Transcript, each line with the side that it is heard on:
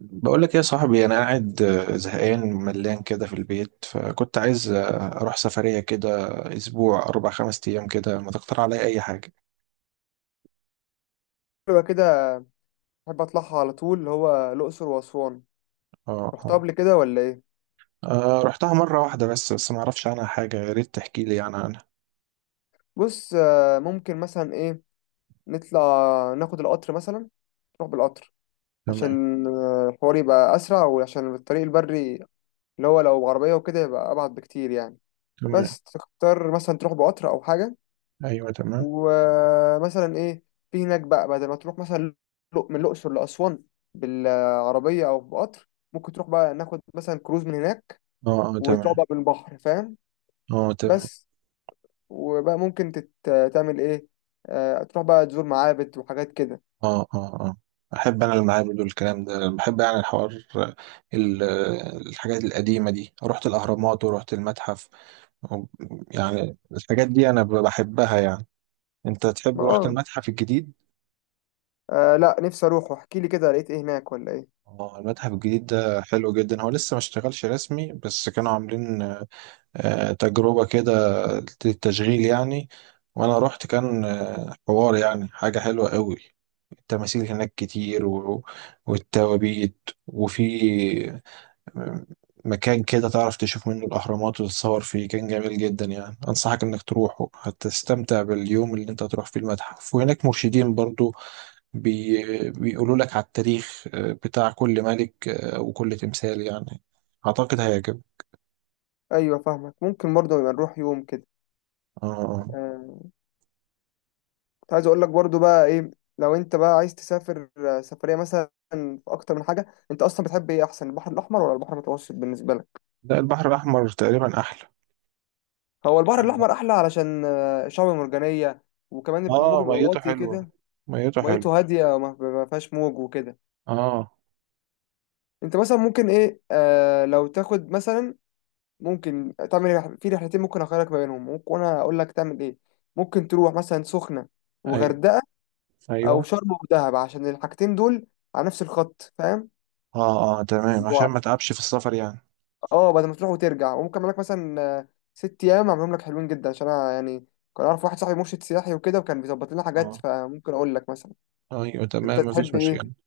right: بقول لك إيه يا صاحبي، انا قاعد زهقان ملان كده في البيت، فكنت عايز اروح سفرية كده اسبوع اربع خمس ايام كده. ما تقترح عليا اي حاجة؟
left: حلوة كده. أحب أطلعها على طول اللي هو الأقصر وأسوان.
right: اه،
left: رحتها
right: اه.
left: قبل كده ولا إيه؟
right: رحتها مرة واحدة بس ما اعرفش عنها حاجة. يا ريت تحكي لي يعني عنها.
left: بص، ممكن مثلا إيه، نطلع، ناخد القطر مثلا، نروح بالقطر
right: تمام.
left: عشان الحوار يبقى أسرع، وعشان الطريق البري اللي هو لو عربية وكده يبقى أبعد بكتير يعني.
right: تمام.
left: بس تختار مثلا تروح بقطر أو حاجة،
right: ايوه، تمام.
left: ومثلا إيه في هناك بقى، بدل ما تروح مثلا من الأقصر لأسوان بالعربية أو بقطر، ممكن تروح بقى ناخد مثلا كروز من هناك،
right: اه، اه
left: وتروح
right: تمام.
left: بقى بالبحر، فاهم؟
right: اه تمام.
left: بس. وبقى ممكن تعمل ايه، تروح بقى تزور معابد وحاجات كده.
right: اه، اه، اه. احب انا المعابد والكلام ده، بحب يعني الحوار. الحاجات القديمة دي، رحت الاهرامات ورحت المتحف و- يعني الحاجات دي انا بحبها يعني. انت تحب؟
left: ما
right: رحت المتحف الجديد؟
left: لا، نفسي اروح، احكي لي كده لقيت ايه هناك ولا ايه.
right: اه، المتحف الجديد ده حلو جدا. هو لسه ما اشتغلش رسمي، بس كانوا عاملين تجربة كده للتشغيل يعني. وانا رحت، كان حوار يعني، حاجة حلوة قوي. التماثيل هناك كتير والتوابيت، وفي آه، مكان كده تعرف تشوف منه الأهرامات وتتصور فيه، كان جميل جدا يعني. أنصحك إنك تروحه، هتستمتع باليوم اللي أنت هتروح فيه المتحف. وهناك مرشدين برضو بيقولوا لك على التاريخ بتاع كل ملك وكل تمثال يعني. أعتقد هيعجبك.
left: ايوه فاهمك، ممكن برضه نبقى نروح يوم كده.
right: آه، آه.
left: آه، كنت عايز اقول لك برضه بقى ايه، لو انت بقى عايز تسافر سفريه مثلا في اكتر من حاجه، انت اصلا بتحب ايه احسن، البحر الاحمر ولا البحر المتوسط بالنسبه لك؟
right: لا، البحر الأحمر تقريبا أحلى.
left: هو البحر الاحمر احلى علشان شعب مرجانيه، وكمان الموج
right: آه،
left: بيبقى
right: ميته
left: واطي
right: حلوة،
left: كده.
right: ميته
left: وميته
right: حلوة.
left: هاديه، وما ما فيهاش موج وكده.
right: آه،
left: انت مثلا ممكن ايه، آه لو تاخد مثلا، ممكن تعمل في رحلتين ممكن اخيرك ما بينهم، ممكن وانا اقول لك تعمل ايه. ممكن تروح مثلا سخنة
right: أيوه،
left: وغردقة، او
right: أيوه.
left: شرم ودهب، عشان الحاجتين دول على نفس الخط فاهم.
right: آه، آه تمام، عشان
left: و-
right: ما تعبش في السفر يعني.
left: اه، بدل ما تروح وترجع، وممكن اعمل لك مثلا 6 ايام اعملهم لك حلوين جدا، عشان انا يعني كان اعرف واحد صاحبي مرشد سياحي وكده، وكان بيظبط لنا حاجات،
right: آه،
left: فممكن اقول لك مثلا.
right: أيوه
left: انت
right: تمام، مفيش
left: تحب
right: مشكلة.
left: ايه؟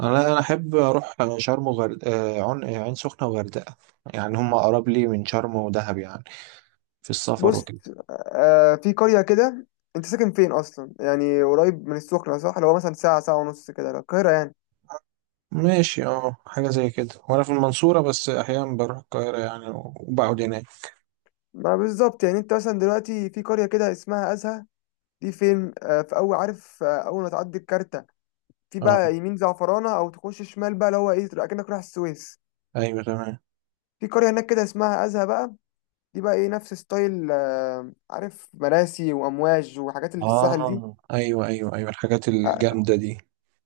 right: أنا أحب أروح شرم عين سخنة وغردقة، يعني هم أقرب لي من شرم ودهب يعني في السفر
left: بص،
right: وكده.
left: في قرية كده. انت ساكن فين اصلا؟ يعني قريب من السخنة صح؟ اللي هو مثلا ساعة، ساعة ونص كده لو القاهرة يعني.
right: ماشي، اه، حاجة زي كده. وانا في المنصورة، بس احيانا بروح القاهرة يعني وبقعد هناك.
left: ما بالظبط، يعني انت مثلا دلوقتي في قرية كده اسمها أزهى، دي فين؟ في أول، عارف، أول ما تعدي الكارتة، في
right: اه،
left: بقى يمين زعفرانة أو تخش شمال بقى، اللي هو إيه، تبقى كأنك رايح السويس.
right: ايوه تمام.
left: في قرية هناك كده اسمها أزهى بقى، دي بقى إيه، نفس ستايل عارف، مراسي وأمواج وحاجات اللي في الساحل دي.
right: اه، ايوه، ايوه، ايوه، الحاجات
left: آه،
right: الجامدة دي.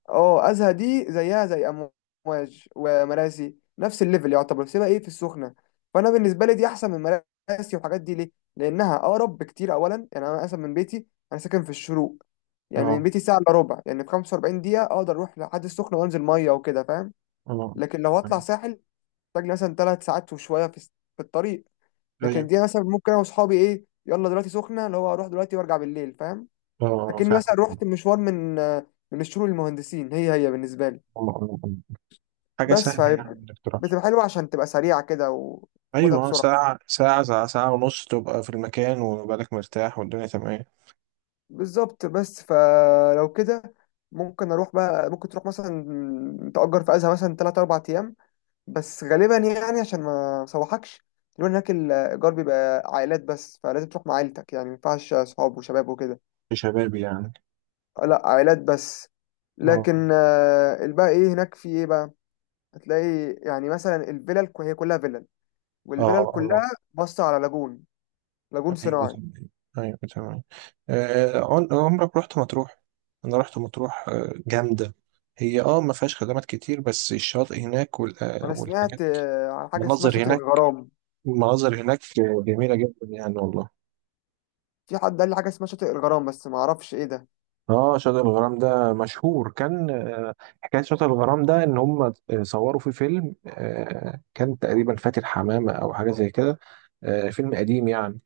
left: اه ازهى دي زيها زي امواج ومراسي، نفس الليفل يعتبر. سيبها ايه في السخنه، فانا بالنسبه لي دي احسن من مراسي والحاجات دي، ليه؟ لانها اقرب بكتير اولا، يعني انا مثلا من بيتي، انا ساكن في الشروق، يعني من
right: اه،
left: بيتي ساعه الا ربع، يعني في 45 دقيقه اقدر اروح لحد السخنه وانزل ميه وكده، فاهم.
right: اه،
left: لكن لو هطلع ساحل محتاج لي مثلا 3 ساعات وشويه في الطريق.
right: ايوه،
left: لكن دي مثلا ممكن انا واصحابي ايه، يلا دلوقتي سخنه، اللي هو اروح دلوقتي وارجع بالليل، فاهم.
right: اه
left: اكني مثلا
right: فعلا. آه،
left: رحت مشوار من الشروق للمهندسين، هي هي بالنسبه لي.
right: آه. حاجة
left: بس،
right: سهلة يعني انك تروح.
left: فبتبقى حلوة عشان تبقى سريعة كده وتاخدها
right: ايوه،
left: بسرعة.
right: ساعة، ساعة ونص، تبقى في المكان وبالك مرتاح والدنيا تمام.
left: بالظبط. بس فلو كده ممكن اروح بقى، ممكن تروح مثلا تأجر في ازها مثلا 3 4 ايام. بس غالبا يعني عشان ما سوحكش، لو هناك الايجار بيبقى عائلات بس، فلازم تروح مع عيلتك يعني، ما ينفعش صحاب وشباب وكده.
right: في شبابي يعني.
left: لا عائلات بس.
right: اه،
left: لكن الباقي ايه هناك، في ايه بقى؟ هتلاقي يعني مثلا الفيلل هي كلها فيلل، والفيلل
right: اه، اه.
left: كلها باصة على لاجون، لاجون
right: ايوه،
left: صناعي.
right: تمام. ايوه، تمام. عمرك رحت مطروح؟ انا رحت مطروح، جامده. هي ما فيهاش خدمات كتير، بس الشاطئ هناك
left: انا
right: والحاجات،
left: سمعت عن حاجه اسمها
right: المناظر
left: شاطئ
right: هناك
left: الغرام.
right: المناظر هناك جميله جدا يعني، والله.
left: في حد قال لي حاجه اسمها شاطئ الغرام بس ما اعرفش ايه ده.
right: اه، شاطئ الغرام ده مشهور. كان حكايه شاطئ الغرام ده ان هم صوروا فيه فيلم كان تقريبا فاتن حمامه او حاجه زي كده. فيلم قديم يعني.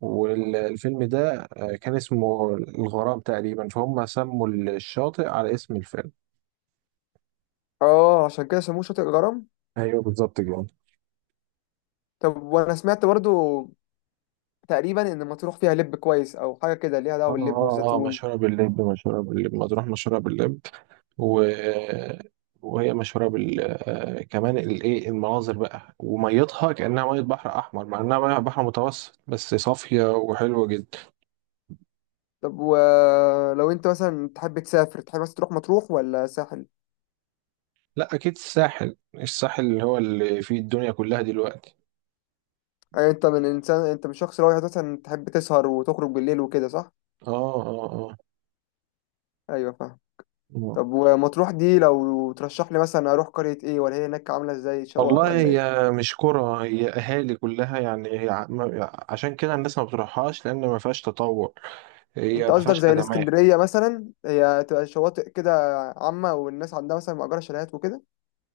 right: والفيلم ده كان اسمه الغرام تقريبا، فهم سموا الشاطئ على اسم الفيلم.
left: اه عشان كده سموه شاطئ الغرام.
right: ايوه، بالظبط كده.
left: طب وانا سمعت برضو تقريبا ان مطروح فيها لب كويس او حاجه كده، ليها
right: اه،
left: دعوه باللب
right: اه، اه،
left: والزيتون.
right: مشهورة باللب، مشهورة باللب، مطروح مشهورة باللب. و... وهي مشهورة بال آه، كمان المناظر بقى، وميتها كأنها مية بحر أحمر مع إنها مية بحر متوسط، بس صافية وحلوة جدا.
left: طب ولو انت مثلا تحب تسافر، تحب مثلا تروح مطروح ولا ساحل؟
right: لا، أكيد الساحل اللي هو اللي فيه الدنيا كلها دلوقتي.
left: أيوة. انت من انسان، انت من شخص رايح مثلا تحب تسهر وتخرج بالليل وكده صح؟
right: اه، اه،
left: ايوه فاهم.
right: اه.
left: طب ومطروح دي لو ترشح لي مثلا اروح قريه ايه؟ ولا هي هناك عامله ازاي، شقق
right: والله
left: ولا ايه؟
right: هي مش كرة، هي أهالي كلها يعني. هي عشان كده الناس ما بتروحهاش، لأن ما فيهاش تطور، هي
left: انت
right: ما
left: قصدك
right: فيهاش
left: زي
right: خدمات.
left: الاسكندريه مثلا، هي تبقى شواطئ كده عامه والناس عندها مثلا مأجره شاليهات وكده،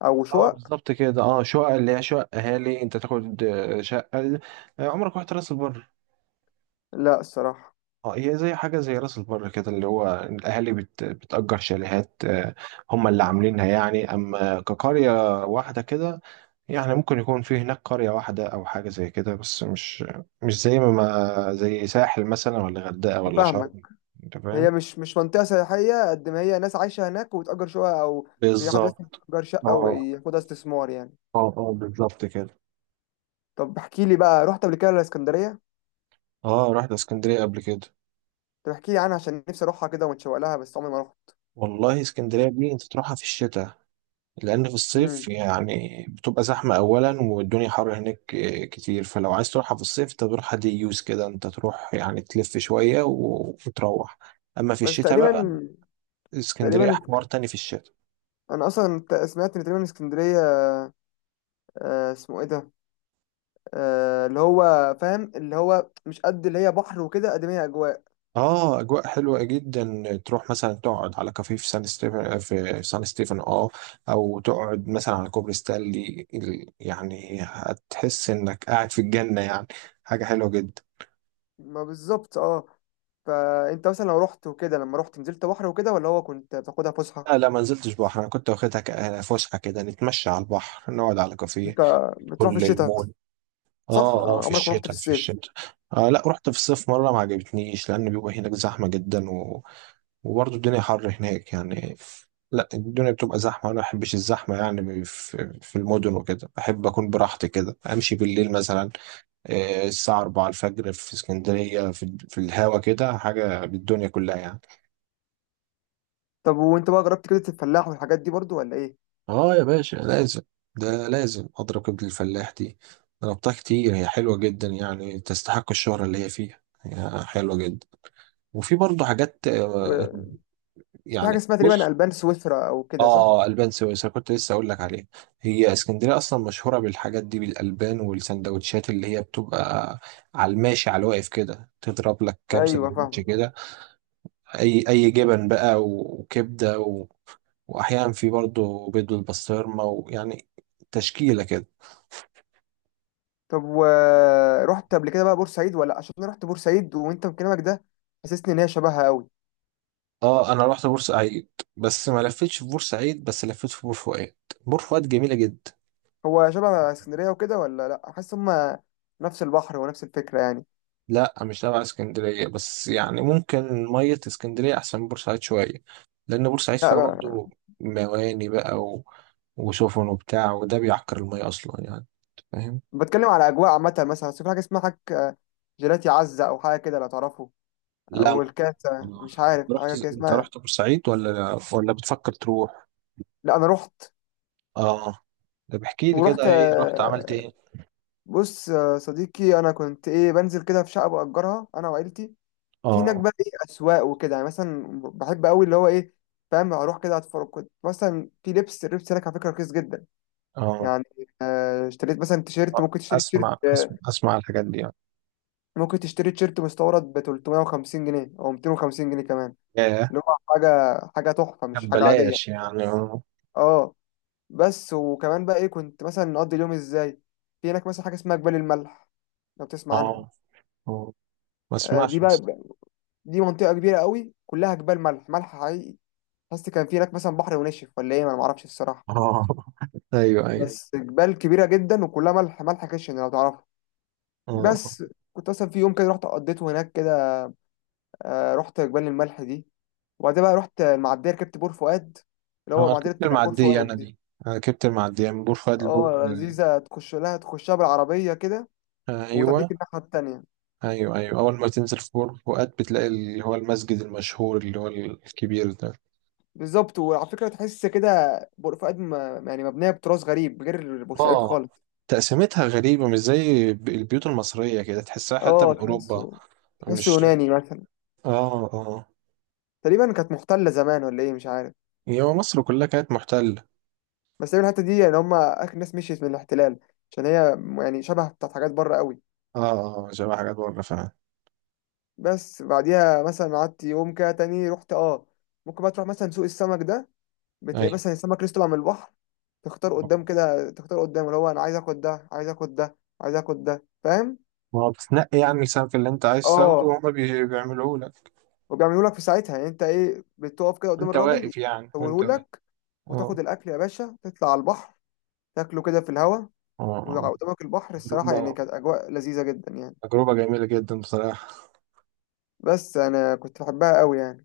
left: او
right: اه،
left: شقق.
right: بالظبط كده. اه، شقق اللي هي شقق أهالي، أنت تاخد شقة. عمرك رحت راس البر؟
left: لا الصراحه.
right: اه، هي زي حاجة زي راس البر كده، اللي هو الأهالي بتأجر شاليهات هم اللي عاملينها يعني، أما كقرية واحدة كده، يعني ممكن يكون في هناك قرية واحدة أو حاجة زي كده، بس مش زي زي ساحل مثلا ولا غردقة ولا
left: فاهمك.
right: شرم. أنت
left: هي
right: فاهم؟
left: مش منطقه سياحيه قد ما هي ناس عايشه هناك وبتأجر شقق، او في حد مثلا
right: بالظبط.
left: يأجر شقه
right: اه،
left: وياخدها استثمار يعني.
right: اه، اه، بالظبط كده.
left: طب احكي لي بقى، رحت قبل كده الاسكندريه؟
right: اه، رحت اسكندرية قبل كده.
left: طب احكي لي عنها عشان نفسي اروحها كده ومتشوق لها، بس عمري ما رحت.
right: والله اسكندرية دي، أنت تروحها في الشتاء، لأن في الصيف
left: امم.
right: يعني بتبقى زحمة أولا، والدنيا حر هناك كتير. فلو عايز تروحها في الصيف، أنت تروحها دي يوز كده، أنت تروح يعني تلف شوية وتروح. أما في
left: بس
right: الشتاء
left: تقريبا،
right: بقى، اسكندرية
left: تقريبا
right: حوار تاني في الشتاء.
left: انا اصلا سمعت ان تقريبا اسكندريه، اسمه ايه ده، اللي هو فاهم، اللي هو مش قد اللي هي بحر وكده قد ما هي اجواء.
right: اه، اجواء حلوه جدا. تروح مثلا تقعد على كافيه في سان ستيفن، اه. او تقعد مثلا على كوبري ستانلي يعني هتحس انك قاعد في الجنه يعني، حاجه حلوه جدا.
left: ما بالظبط اه. فانت مثلا لو رحت وكده، لما رحت نزلت بحر وكده ولا هو كنت بتاخدها فسحه؟
right: لا، لا، ما نزلتش بحر، انا كنت واخدها فسحه كده، نتمشى على البحر، نقعد على
left: انت
right: كافيه،
left: بتروح في
right: كل
left: الشتاء
right: المول.
left: صح؟
right: اه، اه، في
left: عمرك ما رحت في
right: الشتاء، في
left: الصيف؟
right: الشتاء. آه لا، رحت في الصيف مره ما عجبتنيش، لان بيبقى هناك زحمه جدا، وبرضه الدنيا حر هناك يعني. لا، الدنيا بتبقى زحمة، وأنا ما بحبش الزحمة يعني في المدن وكده. بحب أكون براحتي كده، أمشي بالليل مثلا الساعة 4 الفجر في اسكندرية، في الهوا كده حاجة بالدنيا كلها يعني.
left: طب وانت بقى جربت كده الفلاح والحاجات دي برضو ولا ايه؟
right: اه، يا باشا، لازم. ده لازم أضرب كبد الفلاح دي. ضربتها كتير، هي حلوة جدا يعني، تستحق الشهرة اللي هي فيها، هي حلوة جدا. وفي برضه حاجات
left: و... في حاجه
right: يعني
left: اسمها تقريبا
right: بص،
left: البان سويسرا او كده صح؟
right: اه، البان سويسرا، كنت لسه اقول لك عليها. هي اسكندريه اصلا مشهوره بالحاجات دي، بالالبان والسندوتشات اللي هي بتبقى على الماشي على الواقف كده، تضرب لك كام
left: ايوه
right: سندوتش
left: فاهم.
right: كده، اي جبن بقى وكبده واحيانا في برضه بيض بالبسطرمه، ويعني تشكيله كده.
left: طب ورحت قبل كده بقى بورسعيد؟ ولا، عشان انا رحت بورسعيد وانت من كلامك ده حسسني ان هي شبهها قوي.
right: اه، انا رحت بورسعيد، بس ما لفتش في بورسعيد، بس لفيت في بور فؤاد. بور فؤاد جميله جدا.
left: هو شبه اسكندرية وكده ولا لأ؟ حاسس هما نفس البحر ونفس الفكرة يعني.
right: لا، مش تبع اسكندرية، بس يعني ممكن مية اسكندرية أحسن من بورسعيد شوية، لأن بورسعيد
left: لأ
right: فيها برضو مواني بقى وسفن وبتاع، وده بيعكر المية أصلا يعني. فاهم؟
left: بتكلم على أجواء عامة مثلا، بس في حاجة اسمها حاجة جيلاتي عزة أو حاجة كده لو تعرفه،
right: لا،
left: أو الكاسة،
right: ما
left: مش
right: أنت
left: عارف
right: رحت
left: حاجة كده
right: أنت
left: اسمها.
right: رحت بورسعيد، ولا بتفكر تروح؟
left: لأ أنا رحت.
right: آه. طب احكي لي كده،
left: ورحت
right: إيه رحت عملت إيه؟
left: بص، صديقي، أنا كنت إيه بنزل كده في شقة بأجرها أنا وعيلتي، في هناك
right: آه،
left: بقى إيه أسواق وكده يعني. مثلا بحب أوي اللي هو إيه فاهم، أروح كده أتفرج. كنت مثلا في لبس، اللبس هناك على فكرة رخيص جدا
right: آه.
left: يعني. اشتريت مثلا تيشيرت، ممكن تشتري تيشيرت
right: أسمع، أسمع، أسمع الحاجات دي يعني.
left: ممكن تشتري تيشيرت مستورد ب 350 جنيه او 250 جنيه كمان.
right: ياه.
left: اللي هو حاجه حاجه تحفه،
right: طب
left: مش حاجه عاديه.
right: بلاش يعني، آه.
left: اه. بس وكمان بقى ايه كنت مثلا نقضي اليوم ازاي؟ في هناك مثلا حاجه اسمها جبال الملح، لو تسمع عنها.
right: آه، آه. ما
left: دي
right: أسمعش
left: بقى،
right: بس.
left: دي منطقه كبيره قوي، كلها جبال ملح، ملح حقيقي. حاسس كان في هناك مثلا بحر ونشف ولا ايه، ما انا معرفش الصراحه.
right: آه. أيوه، أيوه.
left: بس جبال كبيره جدا وكلها ملح، ملح خشن، لو تعرفها.
right: آه، آه.
left: بس. كنت مثلا في يوم كده رحت قضيته هناك كده. رحت جبال الملح دي. وبعدين بقى رحت المعديه، ركبت بور فؤاد، اللي هو
right: انا
left: معديه
right: ركبت
left: اللي بتيجي على بور
right: المعدية انا
left: فؤاد دي.
right: دي، انا ركبت المعدية من بور فؤاد لبور
left: اه لذيذه، تخش لها، تخشها بالعربيه كده
right: ايوه،
left: وتديك الناحيه التانيه.
right: ايوه، ايوه. اول ما تنزل في بور فؤاد، بتلاقي اللي هو المسجد المشهور، اللي هو الكبير ده.
left: بالظبط. وعلى فكره تحس كده بور فؤاد يعني مبنيه بتراث غريب، غير بورسعيد
right: اه،
left: خالص.
right: تقسيمتها غريبة، مش زي البيوت المصرية، كده تحسها حتى من
left: اه
right: اوروبا.
left: تحسه
right: مش،
left: يوناني مثلا.
right: اه، اه،
left: تقريبا كانت محتله زمان ولا ايه، مش عارف.
right: هي مصر كلها كانت محتلة.
left: بس تقريبا الحته دي يعني هم اخر ناس مشيت من الاحتلال، عشان هي يعني شبه بتاعت حاجات بره قوي.
right: اه، اه، شبه حاجات بره فعلا.
left: بس بعديها مثلا قعدت يوم كده تاني، رحت اه ممكن بقى تروح مثلا سوق السمك ده، بتلاقي
right: ايوه.
left: مثلا السمك لسه طالع من البحر، تختار قدام كده، تختار قدام اللي هو انا عايز اخد ده، عايز اخد ده، عايز اخد ده، فاهم.
right: ما هو بتنقي يعني السمك اللي انت عايز تاخده،
left: اه.
right: وهما بيعملوه لك
left: وبيعملوا لك في ساعتها، يعني انت ايه بتقف كده قدام
right: وانت
left: الراجل
right: واقف، يعني وانت واقف.
left: يسويهولك،
right: اه،
left: وتاخد الاكل يا باشا، تطلع على البحر، تاكله كده في الهوا
right: اه.
left: وقدامك البحر. الصراحه يعني
right: آه.
left: كانت اجواء لذيذه جدا يعني.
right: تجربة جميلة جدا بصراحة.
left: بس انا كنت بحبها قوي يعني.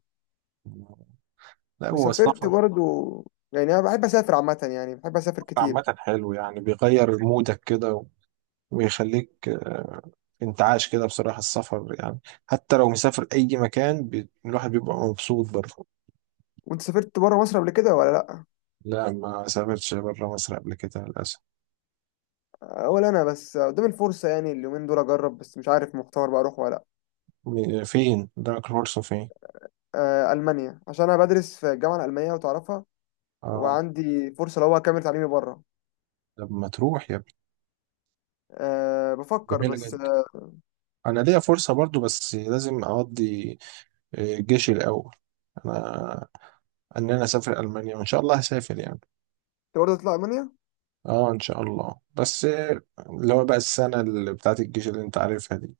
right: لا، هو
left: وسافرت
right: السفر
left: برضو، يعني انا بحب اسافر عامه، يعني بحب اسافر كتير.
right: عامة حلو يعني، بيغير مودك كده ويخليك انتعاش كده بصراحة، السفر يعني حتى لو مسافر أي مكان الواحد بيبقى مبسوط برضه.
left: وانت سافرت بره مصر قبل كده ولا لا؟
right: لا، ما سافرتش برا مصر قبل كده للأسف.
left: ولا انا بس قدام الفرصه يعني اليومين دول اجرب، بس مش عارف مختار بقى اروح ولا لا.
right: فين؟ دارك الفرصة فين؟
left: المانيا، عشان انا بدرس في الجامعه الالمانيه وتعرفها،
right: اه.
left: وعندي فرصه لو هو اكمل تعليمي بره.
right: طب ما تروح يا ابني،
left: أه بفكر،
right: جميلة
left: بس
right: جدا. أنا ليا فرصة برضه، بس لازم أقضي جيشي الأول، أنا إن أنا أسافر ألمانيا، وإن شاء الله هسافر يعني.
left: انت برضه تطلع المانيا؟
right: اه، ان شاء الله، بس اللي هو بقى السنه اللي بتاعت الجيش اللي انت عارفها دي.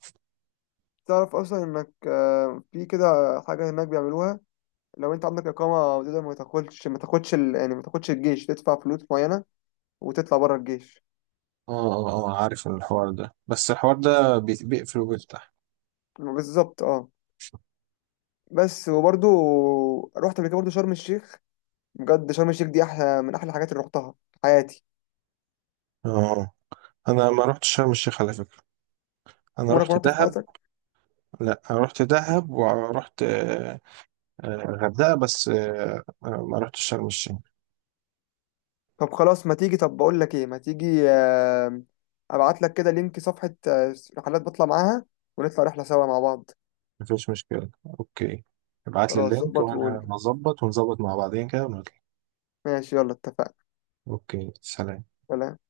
left: تعرف اصلا انك في كده حاجه هناك بيعملوها، لو انت عندك اقامه تقدر ما تاخدش، يعني ما تاخدش الجيش، تدفع فلوس معينه وتطلع بره الجيش.
right: اه، اه، اه، عارف الحوار ده، بس الحوار ده بيقفل وبيفتح.
left: بالظبط اه. بس وبرضه رحت قبل كده برضه شرم الشيخ. بجد شرم الشيخ دي احلى من احلى الحاجات اللي رحتها في حياتي.
right: اه. انا ما رحتش شرم الشيخ على فكره، انا
left: وانا
right: رحت
left: كنت في
right: دهب.
left: حياتك.
right: لا، انا رحت دهب ورحت غردقه، بس ما رحتش شرم الشيخ.
left: طب خلاص ما تيجي، طب بقول لك ايه، ما تيجي ابعت لك كده لينك صفحة رحلات بطلع معاها، ونطلع رحلة سوا مع بعض.
right: مفيش مشكله. اوكي. ابعت لي
left: خلاص
right: اللينك،
left: ظبط وقول
right: وانا
left: لي.
right: هظبط ونظبط مع بعضين كده ونطلع.
left: ماشي يلا اتفقنا.
right: اوكي، سلام.
left: سلام.